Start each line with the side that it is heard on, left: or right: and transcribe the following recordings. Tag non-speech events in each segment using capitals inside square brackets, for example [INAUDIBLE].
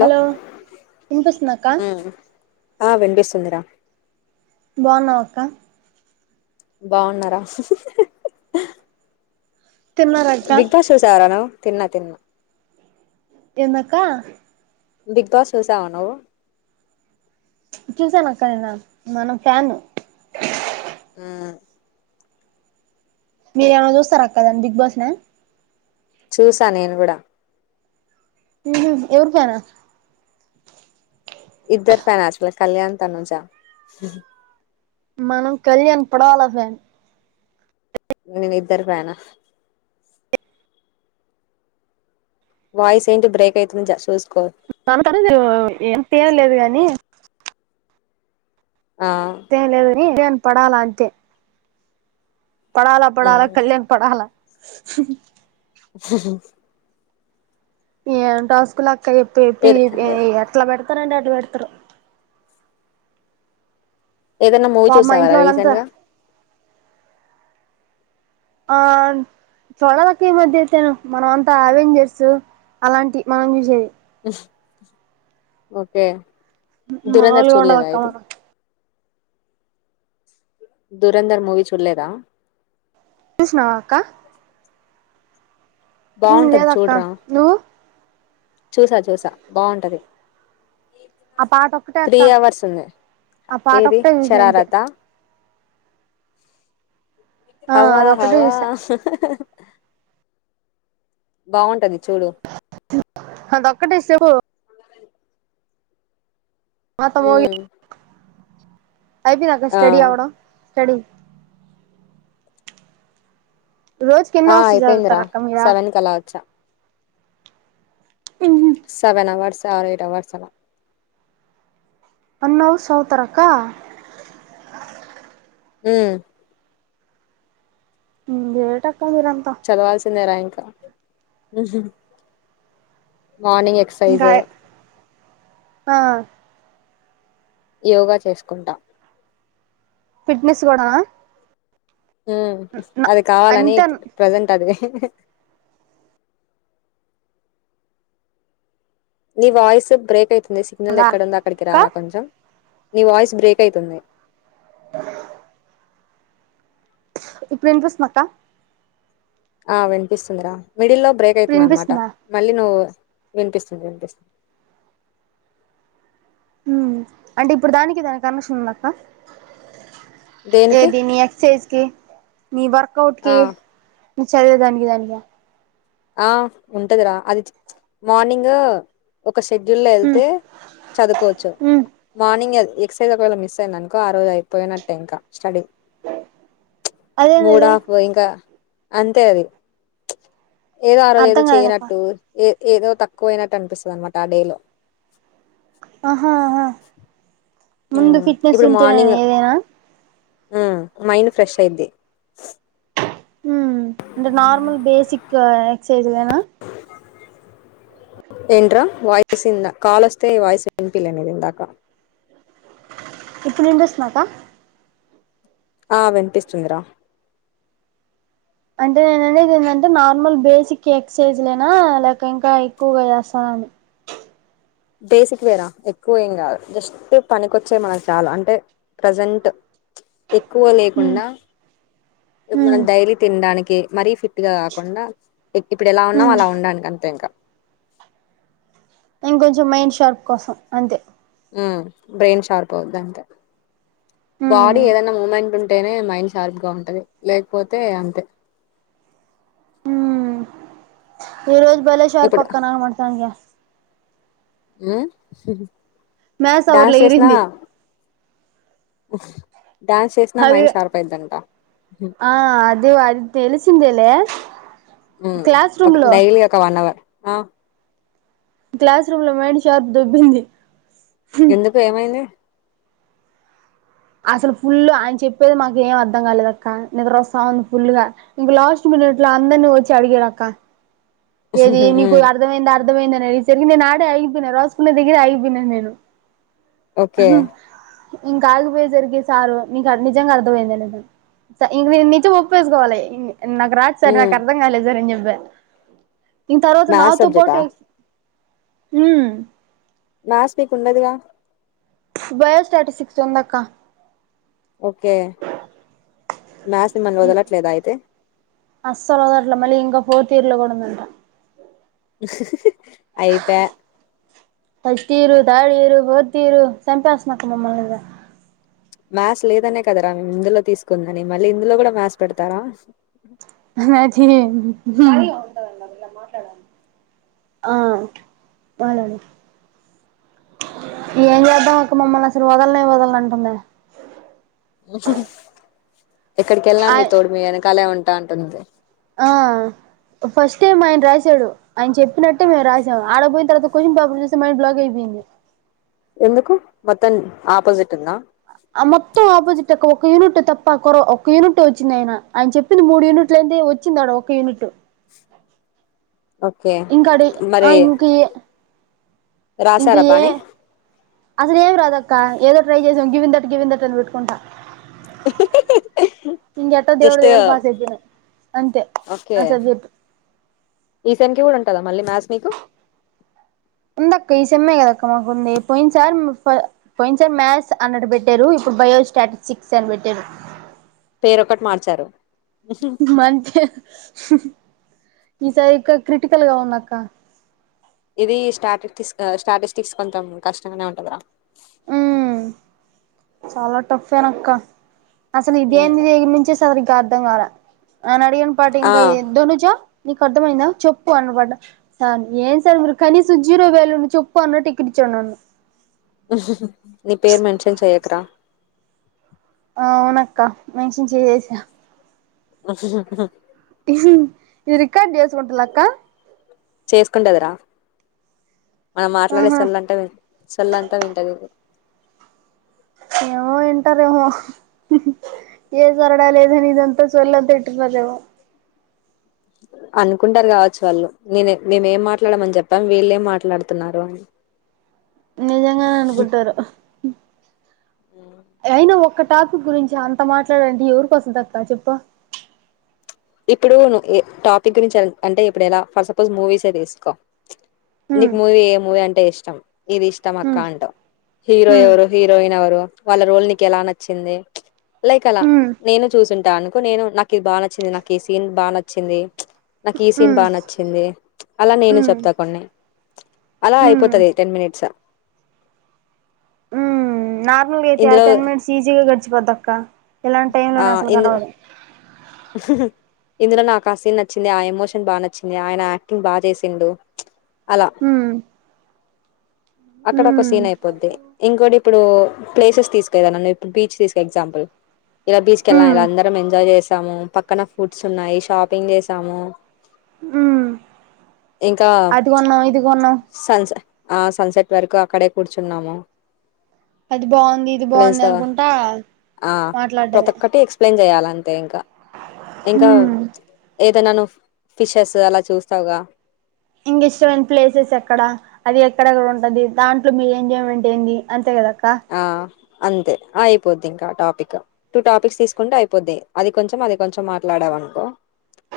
right: Hello వినిపిస్తుందా అక్క
left: ఆ వినిపిస్తూంది రా
right: బాగున్నావా అక్క
left: బాగున్నారా
right: తిన్నార అక్క
left: బిగ్ బాస్ చూసావా రా తిన్న తిన్
right: ఎందక్క
left: బిగ్ బస్ చూసావా నువ్వు
right: చూసాను అక్కడ నిన్న మనం ఫ్యాను
left: ఉ
right: మీరు ఏమో చూస్తార అక్క బిగ్ బాస్ ని
left: చూసా నేను కూడా
right: ఉ ఎవరికైనా
left: ఇద్దరి ఫైనా అసలు కళ్యాణ్ తనుజ
right: మనం కళ్యాణ్ పడలా ఫ్యాన్
left: నేను ఇద్దరి ఫ్యాను వాయిస్ ఏంటి బ్రేక్ అయితుంది జ చూస్
right: తగతార మీరు ఏం తీయలేదు గాని
left: ఆ
right: తే లేదు అని [UNINTELLIGIBLE] పడాల అంతే పడాల పడాల కళ్యాణ్ పడాల ఏం టస్కు లాక్
left: ఏ
right: కైపెప్పి [UNINTELLIGIBLE] ఎట్ల బడరు పని ఉంటే అట్లా పెడతారు
left: ఏదైనా మూవీ
right: పాపం మా
left: చూసావా
right: ఇంట్లో
left: రా రీసెంట్
right: వాళ్ళంతా
left: గా
right: ఆ చడలక్క ఈ మధ్య అయితేను మనం అంతా అవెంజర్స్ అలాంటి మనం ఎమి చెయాం
left: ఓకే దురంధర్
right: మామూలుగా ఉండదు
left: చూడలేదా
right: అక్క
left: ఇది
right: మనం
left: దురంధర్ మూవీ చూడలేదా
right: చూసినవా అక్క ఉ
left: బాగుంటది
right: లేదక్క
left: చూడరా
right: నువ్వు
left: చూసా చూసా బాగుంటది
right: ఆ పాట ఒక్కటే
left: త్రీ
right: అక్క
left: అవర్స్ ఉంది
right: ఆ పాట
left: ఏది
right: ఒక్కటే చూసా అంతే
left: షారారత
right: ఆ
left: హవా
right: అదొక్కటే
left: హవా
right: చూసా
left: బావుంటాది చూడు
right: అదొక్కటిస్తే పో మోత మోగి
left: ఉమ్
right: అయపెంది అక్క
left: ఆ
right: స్టడి అవర్ స్టడీ రోజుకి ఎన్ని
left: ఆ
right: అవర్స్
left: అయిపోయిందిరా
right: జవతరక్కా మిరా
left: సెవెన్ కి అలా వచ్చా seven hours or eight hours అలా
right: అన్ని అవర్స్ చవ్ తారా అక్క
left: హు
right: ఇంగేట్
left: చదవాల్సిందే రాంక్ ఉహు, మార్నింగ్ ఏ త
right: ఇంకా
left: సైజ్
right: ఆ
left: యోగా చేసుకుంటా
right: ఫిట్నెస్ కూడానా
left: హు, అది కావాలని
right: అంతే
left: ప్రజెంట్ అది నీ వాయిస్ బ్రేక్ ఐత్ ని సిగ్నల్
right: ఉందా
left: ఎక్కడుందో అక్కడికి
right: అక్క
left: రారా కొంచం నీ వాయిస్ బ్రేక్ అయితుంది.
right: అ ఇప్పుర్ ఇనప్రిస్ అక్క
left: ఆ వినిపిస్తుందిరా మిడిల్లో బ్రేక్
right: ఇప్పుడు
left: అయితుంన్ అనమాట
right: వినిపిస్తుందా
left: మళ్ళీ నువ్వు వినిపిస్తుంది వినిపిస్
right: హు, అంటే ఇప్పుడు దానికి దానికి కనక్షన్ ఉన్నక్క
left: దేనికి
right: ఏది ని ఎక్సైజ్కి మీ వర్కౌట్ కి
left: ఆ
right: చదివే దానికి దానికి
left: ఆ ఉంటదిరా అది, ప్చ్ ప్చ్ మార్నింగ్ ఒక షెడ్యూల్ లో
right: ఉమ్
left: ఎళ్తే చదువుకోవచ్చు
right: ఉమ్
left: మార్నింగ్ ఎల్ ఎక్సైజ్ ఒకవేళ మిస్యైంది అనుకో ఆ రోజు అయిపోనట్టే ఇంకా స్టడి చ్
right: అదేందది
left: మూడాఫ్ ఇంక అంతే అది చ్ ఏదో ఆ రోజు ఏదో
right: అర్థం కాలేదప్ప
left: చేయనట్టు ఏ ఏదో తక్కువ అయినట్టు అనిపిస్సది అనమాట ఆ డేలో
right: ఆహా ఆహా ముందు ఫిట్నెస్ ఉంటేనా ఏదైనా
left: ఆ మైండ్ ఫ్రెష్ అయిద్ది
right: మ్మ్ అంటే నార్మల్ బేసిక్ ఎక్సైజ్ దేనా
left: ఏంట్రా వాయిస్ంద కాలొస్తే వయిస్ వినిపిలే నీది ఇందాక
right: ఇప్పుడు వినిపిస్తుందాక
left: ఆ వినిపిస్తుందిరా
right: అంటే నేను అనేది ఏందంటే నార్మల్ బేసిక్ ఎక్సైజ్ లేనా లేక ఇంకా ఎక్కువగా చేస్తారని,
left: బేసిక్ వేరా ఎక్కువ ఏం కాదు జస్ట్ పనికొచ్చేవి మనకు చాలా అంటే ప్రజెంట్ ప్చ్. ఎక్కువ
right: ఉమ్
left: లేకుండా ఇప్పు
right: ఉమ్
left: మనం డైలీ తిండాని కే మరీ ఫిట్ గా కాకుండా ఇప్ ఇప్పుడు ఎలా ఉన్నావు
right: ఉమ్
left: అలా ఉండడానికి అంతే ఇంకా,
right: ఇంకొంచెం మైండ్ షార్ప్ కోసం అంతే
left: మ్మ్ బ్రెయిన్ షార్ప్ అవుద్ది అంతే,
right: ఉమ్
left: బాడీ ఏదనా మూమెంట్ ఉంటేనే మైండ్ షార్ప్గా ఉంటది లేకపోతే అంతే,
right: ఈరోజ్ బళష్ర్
left: ఇప్పుడు
right: పక్కన మతానగా
left: హు
right: మస్వర్లే ఇంది
left: వఫ డ్యాన్స్ చేసినా
right: అది
left: మైండ్ షార్ప్ అయిందంట
right: ఆ అదే అదిది ఎలిసిందేలే
left: ఒక డైలీ ఒక వన్ అవర్ ఆ
right: క్లాస్ రూమ్ లో మేడి చార్ దుబ్బింది
left: ఎందుకు ఏమైంది
right: అసలు ఫుల్ ఆయన చెప్పేది మాకు ఏం అర్ధం కాలేదుక్క నిద్ర వస్తా ఉంది ఫుల్ గా ఇంక లాస్ట్ మినిట్లు అందరినీ వచ్చి అడిగాడుక్క ఏది నీకు
left: ఉమ్
right: అర్థంమైందా అర్థమైందంది న ఈరికి నేను ఆడే అగిపోయినాను రాసుకున్న దగ్గర ఆయిగిపోయినాను నేను
left: ఓకే
right: ఇంకా ఆగిపోయే జరిగే సారు నీకు నిజంగా అర్థమైందిను ఇంక నేను నిజం ఒప్పుేసుకోవాలి నాకు రాద్ సార్ నాకు
left: ఉమ్
right: అర్ధం కాలలే జరింది వెేత్ దీ తర్వాత
left: మ్యాథ్స్
right: నాతో
left: సబ్జెక్టా
right: పోటే మ్
left: మ్యాస్ మీక్ ఉండదుగా
right: బయోస్టాటిస్టిక్స్ందాక్క
left: ఓకే మ్యాస్ మన్ వదలట్లేదా అయితే
right: పోర్తి తీర్లో కూడాందంట
left: అయితే
right: ఫస్టీర్, థార్డ్ ఇయర్, ఫోర్థీర్ చంపేస్తుందుక్క మమ్మల్ని
left: మ్యాథ్స్ లేదనే కదరా మేము ఇందులో తీసుకుందని మళ్ళీ ఇందులో కూడా మ్యాథ్స్ పెడతారా
right: ఆ మాటీ ఆ ఏం చేద్దాం అక్క మమ్మల్ని అసలు వదలనే వదలనంటాందే
left: అ చె. ఎక్కడికి వెళ్ళా మీ
right: ఆయ
left: తోడు మీ వెనకాలే ఉ అంటుంది
right: ఆ ఫస్ట్ టైమ్ ఆయన రాశాడు ఆయన చెప్పినట్టే మేము రాసాం ఆడపోయిన తర్వాత క్వశ్చన్ పేపర్ చూస్తే మైండ్ బ్లాక్ అయిపోయింది.
left: ఎందుకు మొత్తం ఆపోజిట్ ఉందా
right: ఆ మొత్తం ఆపోజిట్ అక్క యూనిట్ తప్ప ఒక్క యూనిట్ వచ్చింది ఆయన ఆయన చెప్పింది మూడు యూనిట్లు అయితే వచ్చిందిాడ ఒక యూనిట్.
left: ఓకే
right: ఇంకడ ఆ
left: మరి
right: ఇంకా ఇంకా
left: రాసారా
right: ఏ
left: బానే
right: అసలు ఏ రాధ ఇ ఏదో ట్రై చేసాం గివిందట్ గివిందట్ అని పెట్టుకుంటా ఇంకెట్టో దేవుడు
left: జస్ట్
right: దయవల్ల పాస్ అయిపోయిన అంతే
left: ఓకే
right: ఆ సబ్జెక్ట్
left: ఈ సెమ్ కి కూడా ఉంటదా మళ్ళీ మ్యాస్ మీకు
right: ఉందక్క ఈ సమ్ఐ కదక్క మాకుంది పోయింది సార్ పోయింది సార్ మ్యాథ్స్ అన్నట్టు పెట్టారు ఇప్పుడు బయోస్టాటిస్టిక్స్ అని పెట్టారు
left: పేరొకటి మార్చారు
right: మంచే ఈసారి ఇక్క క్రిటికల్ గా ఉందక్క
left: ఇది స్టాటిస్టిక్స్ స్టాటిస్టిక్స్ కొంచెం కష్టంగానే ఉంటదర
right: ఉమ్ చాలా టఫేనక్క అసలు ఇది
left: ఉమ్,
right: ద నుంచిన ర అనా పాడియన్
left: ఆ
right: పాటింగ్కాయ దోన చ నీకు అర్థమైందా చెప్పు అన్న పడ్డా సార్ ఏం సార్ మీరు కనీస జీరో వేలుని చెప్పు అన్న టిక్కెట్ ఇచ్చాండి నన్ను
left: ఆ నీ పేరు మెన్షన్ చెయకరా
right: ఆ అవునక్క మెన్షన్ చేసేసా
left: ఆ
right: ఇది రికార్డ్ చేసుకుంటుల్లాక్క
left: చేసుకుండదిరా మనం మాట్లాడే
right: ఆహా
left: సొల్ అంతా సొల్ల అంతా వింటది ఇది
right: ఏవో ఇంటారేవో ఏ సరడా లేదని ఇదంతా సొల్లంత ఇన్టున్నారేమో
left: అనుకుంటారు కావచ్చు వాళ్ళు నేను మేము ఏం మాట్లాడమని చెప్పాము వీళ్ళేం మాట్లాడుతున్నారు అని
right: నిజంగానే అనుకుంటారు అయినా ఒ ఒక్క టాపిక్ గురించి అంత మాట్లాడాలంటే ఎవరికొస్తదక్క చెప్పు
left: ఇప్పుడు టాపిక్ గురించి అంటే ఇప్పుడు ఎలా ఫర్ సపోజ్ మూవీసే తీసుకో
right: ఉమ్
left: నీకు మూవీ ఏ మూవీ అంటే ఇష్టం ఇది ఇష్టమక్కా
right: ఉమ్
left: అంటావ్ హీరో
right: ఉమ్
left: ఎవరు హీరోయిన్ ఎవరు వాళ్ళ రోల్ నీకు ఎలా నచ్చింది. లైక్ అలా
right: ఉమ్
left: నేను చూసింటా అనుకో, నేను నాకు ఇది బాగా నచ్చింది నాకు నాకు ఈ సీన్ బాగా నచ్చింది. నాకు ఈ సీన్
right: ఉమ్
left: బాగా నచ్చింది. అలా నేను
right: ఉమ్
left: చెప్తా కొన్ని అలా
right: ఉమ్
left: అయిపోతుంది టెన్ మినిట్స్.
right: ఉ నా
left: ఇందులో
right: టెన్ మినిట్స్ ఈజీగా గ జవ దొక్క చ్ ఇలాంటి టైమ్ లో
left: ఆ
right: నాసలు
left: ఇందు
right: కనబడను.
left: ఇందులో నాకు ఆ సీన్ నచ్చింది. ఆ ఎమోషన్ బాగా నచ్చింది. ఆయన యాక్టింగ్ బా చేసిండు. అలా
right: ఉమ్
left: అక్కడ ఒక
right: ఉమ్
left: సీన్ అయిపోద్ది ఇంకోటి ఇప్పుడు ప్లేసెస్ తీసుకేదా నన్న ఇప్పు బీచ్ తీసుక ఎగ్జాపుల్ ఇలా బీచ్కెలా
right: ఉమ్
left: ఇలా అందరం ఎం ఎ చేసాము పక్కన ఫుడ్స్ ఉన్నాయి, షాపింగ్ చేసాము.
right: ఉ
left: ఇంకా చ్
right: కొన్నాం
left: సన్స ఆ సన్సెట్ వరకు అక్కడే కూర్చున్నాము.
right: అది బాగుంది, ఇది
left: ఫ్రెండ్స్
right: బాగుంది
left: తో
right: అనుకుంటా
left: ఆ
right: మాట్లా
left: ప్రతి ఒక్కటి ఎక్స్ప్లెయిన్ చేయాలా అంతే ఇంకా ఇంకా
right: ఉమ్
left: ఏదైనా ను ఫిషెస్ అలా చూస్తావుగా
right: ఇంక ఇష్టమైన ప్లేసెస్ ఎక్కడ అది ఎక్కడెక్కడ ఉంటది. దాంట్లో మీరు ఎంజాయ్మెంట్ ఏంది అంతే కదా.
left: ఆ అంతే అయిపోద్ది ఇంకా టాపిక్ టూ టాపిక్స్ తీసుకుంటే అయిపోద్ది. అది కొంచెం అది కొంచెం మాట్లాడవు అనుకో.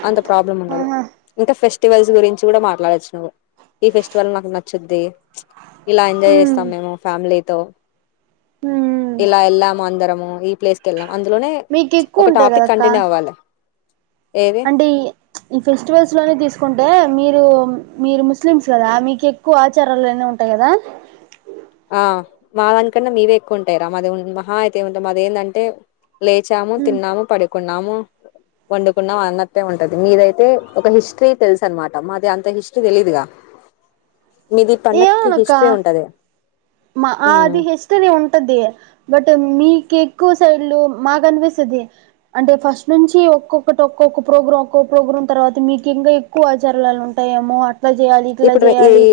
left: అంత ప్రాబ్లం ఉండదు
right: ఆహా
left: ఇంకా ఫెస్ట్ ఫెస్టివల్స్ గురించి కూడా మాట్లాడచ్చు నువ్వు ఈ ఫెస్టివల్ నాకు నచ్చొద్ది. చ్ ఇలా ఎంజాయ్
right: ఉమ్
left: చేస్తాం. మేము ఫ్యామిలీ తో
right: ఉమ్
left: ఇలా ఎలా మందరమొ ఈ ప్లేస్కి ఎలా అందులోనే
right: మీకు
left: చ్ ఒక
right: ఎక్కువ ఉంటాయి
left: టాపిక్
right: కదక్క
left: కంటిన్యూ అవ్వాలి. ఏది
right: అంటే చ్ ఈ ఫెస్టివల్స్ లోనే తీసుకు కుంటే మీరు మీరు ముస్లిమ్స్ కదా, మీకు ఎక్కువ ఆచారాలున్న ఉంటాయి కదా.
left: ఆ మా దానికన్నా మీవే ఎక్కువ ఉంటాయిరా, మాది మహా అయితే ఏంటా మాది ఏంటంటే లేచాము, తిన్నాము పడి కున్నాము, వండుకున్నాము అన్నటె ఉంటది. మీదయితే ఒక హిస్టరీ తెలుసు అనమాట మాది అంత హిస్టరీ తెలిదుగా. మీది పండగకి
right: ఏమోనక్క
left: హిస్టరీ ఉంటది.
right: మా ఆ
left: హ్మ్.
right: అది హిస్టరీ ఉంటది బట్ మీకు ఎక్కువ సైడ్లు మాకు అనిపిసది అంటే ఫస్ట్ నుంచి ఒక్కొక్కటి ఒక్కొక్క ప్రోగ్రాం ఒక్కొక్క ప్రోగ్రాం తర్వాత మీకు ఇంకా ఎక్కువ ఆచారాలు ఉంటాయేమో అనీ అట్లా చేయాలి ఇట్లా
left: ఇప్పుడు ర ఈ
right: చేయాలి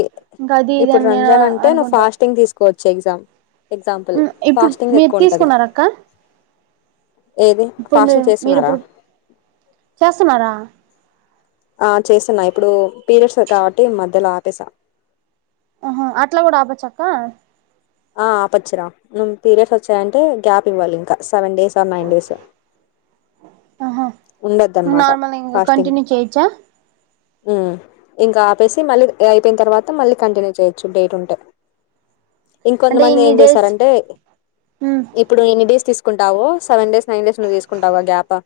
right: ఇంకా అది ఇది
left: ఇప్పుడు
right: అని నేను
left: రంజాన్ అంటే నువ్వు
right: అనుకుంటా
left: ఫాస్టింగ్ తీసుకు కోచ్ ఎగ్జామ్ ఎగ్జాంపుల్
right: ఇప్పుడు
left: ఫాస్టింగ్
right: మీరు
left: ఎక్కువ ఉంటది
right: తీసుకున్నార అక్క
left: ఏది
right: ఇప్పుడు మీ
left: ఫాస్టింగ్ చేస్తున్నారా
right: మీరుప్పుడు చేస్తున్నారా
left: ఆ చేసున్నా ఇప్పుడు పీరియడ్స్ కాబట్టి మధ్యలో ఆపేసా
right: ఆహ అట్లా కూడా ఆపొచ్చక్క
left: ఆ ఆపోచ్చురా నువ్ పీరియడ్స్ వచ్చాయంటే గ్యాప్ ఇవ్వాలి ఇంకా seven days or nine days
right: ఆహా
left: ఉండొద్దు అనమాట
right: నార్మల్ ఇంకా
left: ఫాస్టింగ్
right: కంటిన్యూ చేయోచ్చా
left: ఉమ్ ఇంకా ఆపేసి మళ్ళీ అయిపోయిన తర్వాత మళ్ళీ కంటిన్యూ చేయొచ్చు డేట్ ఉంటే
right: అంటే
left: ఇంకొంతమంది
right: ఇన్ని
left: ఏం
right: డేస్
left: చేస్తారంటే
right: ఉమ్
left: ఇప్పుడు నేను డేస్ తీసుకుని ఉంటావు సెవేన్ డేస్ నైన్ డేస్ నువ్వు తీసుకుంటావుగా గ్యాప్ఆ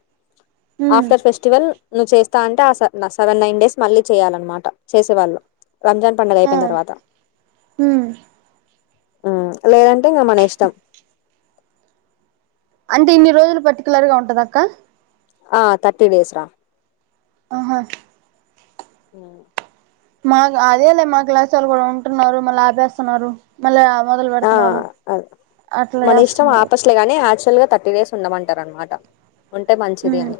right: ఉమ్
left: ఆఫ్టర్ ఫెస్టివల్ నువ్వు చేస్తా అంటే ఆ సేవ్ సెవెన్ నైన్ డేస్ మళ్ళీ చేయాలన్నమాట చేసేవాళ్ళు రంజాన్ పడుగ
right: ఆ
left: అయిపోయిన తర్వాత
right: ఉమ్
left: ఉమ్ లేదంటే ఇంకా మన ఇష్టం
right: అంటే ఇన్ని రోజులు పర్టికులర్ గా ఉంటద అక్క
left: ఆ తర్టీ డేస్ రా
right: ఆహా
left: హు
right: మాకు అదేలే మా క్లాస్ వాళ్ళు కూడా ఉంటున్నారు మళ్ళీ ఆపేస్తున్నారు మళ్ళీఆ
left: ఆ అ మన ఇష్టం
right: చేస్తున్నారు
left: ఆపోచ్చులే గాని ఆచ్ ఆల్ గా థర్టీ డేస్ ఉండమంటార అన్నమాట
right: ఉమ్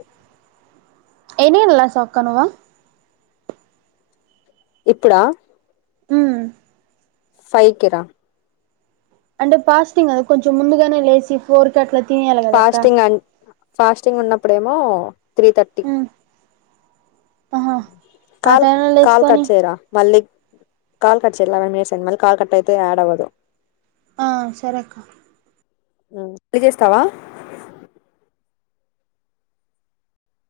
right: ఎన్ ఎన్ లాస్ ఆఫ్ కనవా
left: ఇప్పుడా
right: ఉమ్
left: ఫైకిరా
right: అంటే పాస్టింగ్ కద కొంచెం ముందుగానే లేచి ఫోర్ క అట్లా తీనేయలి కదాక్క
left: ఫాస్టింగ్ అ ఫాస్టింగ్ ఉన్నప్పుడేమో త్రీ థర్టీ
right: ఉమ్ ఆహా ఆ
left: కాల్
right: టైంలో
left: కాల్
right: లేసుకొని
left: కట్చేరా మళ్లీ కాల కట్ చేయి లెవెన్ మినిట్స్ అయ్యింది మళ్ళి కాల్ కట్అయితే యాడ్ అవ్వదు
right: ఆ సరేక్క
left: హ్మ్ తీసేస్తావా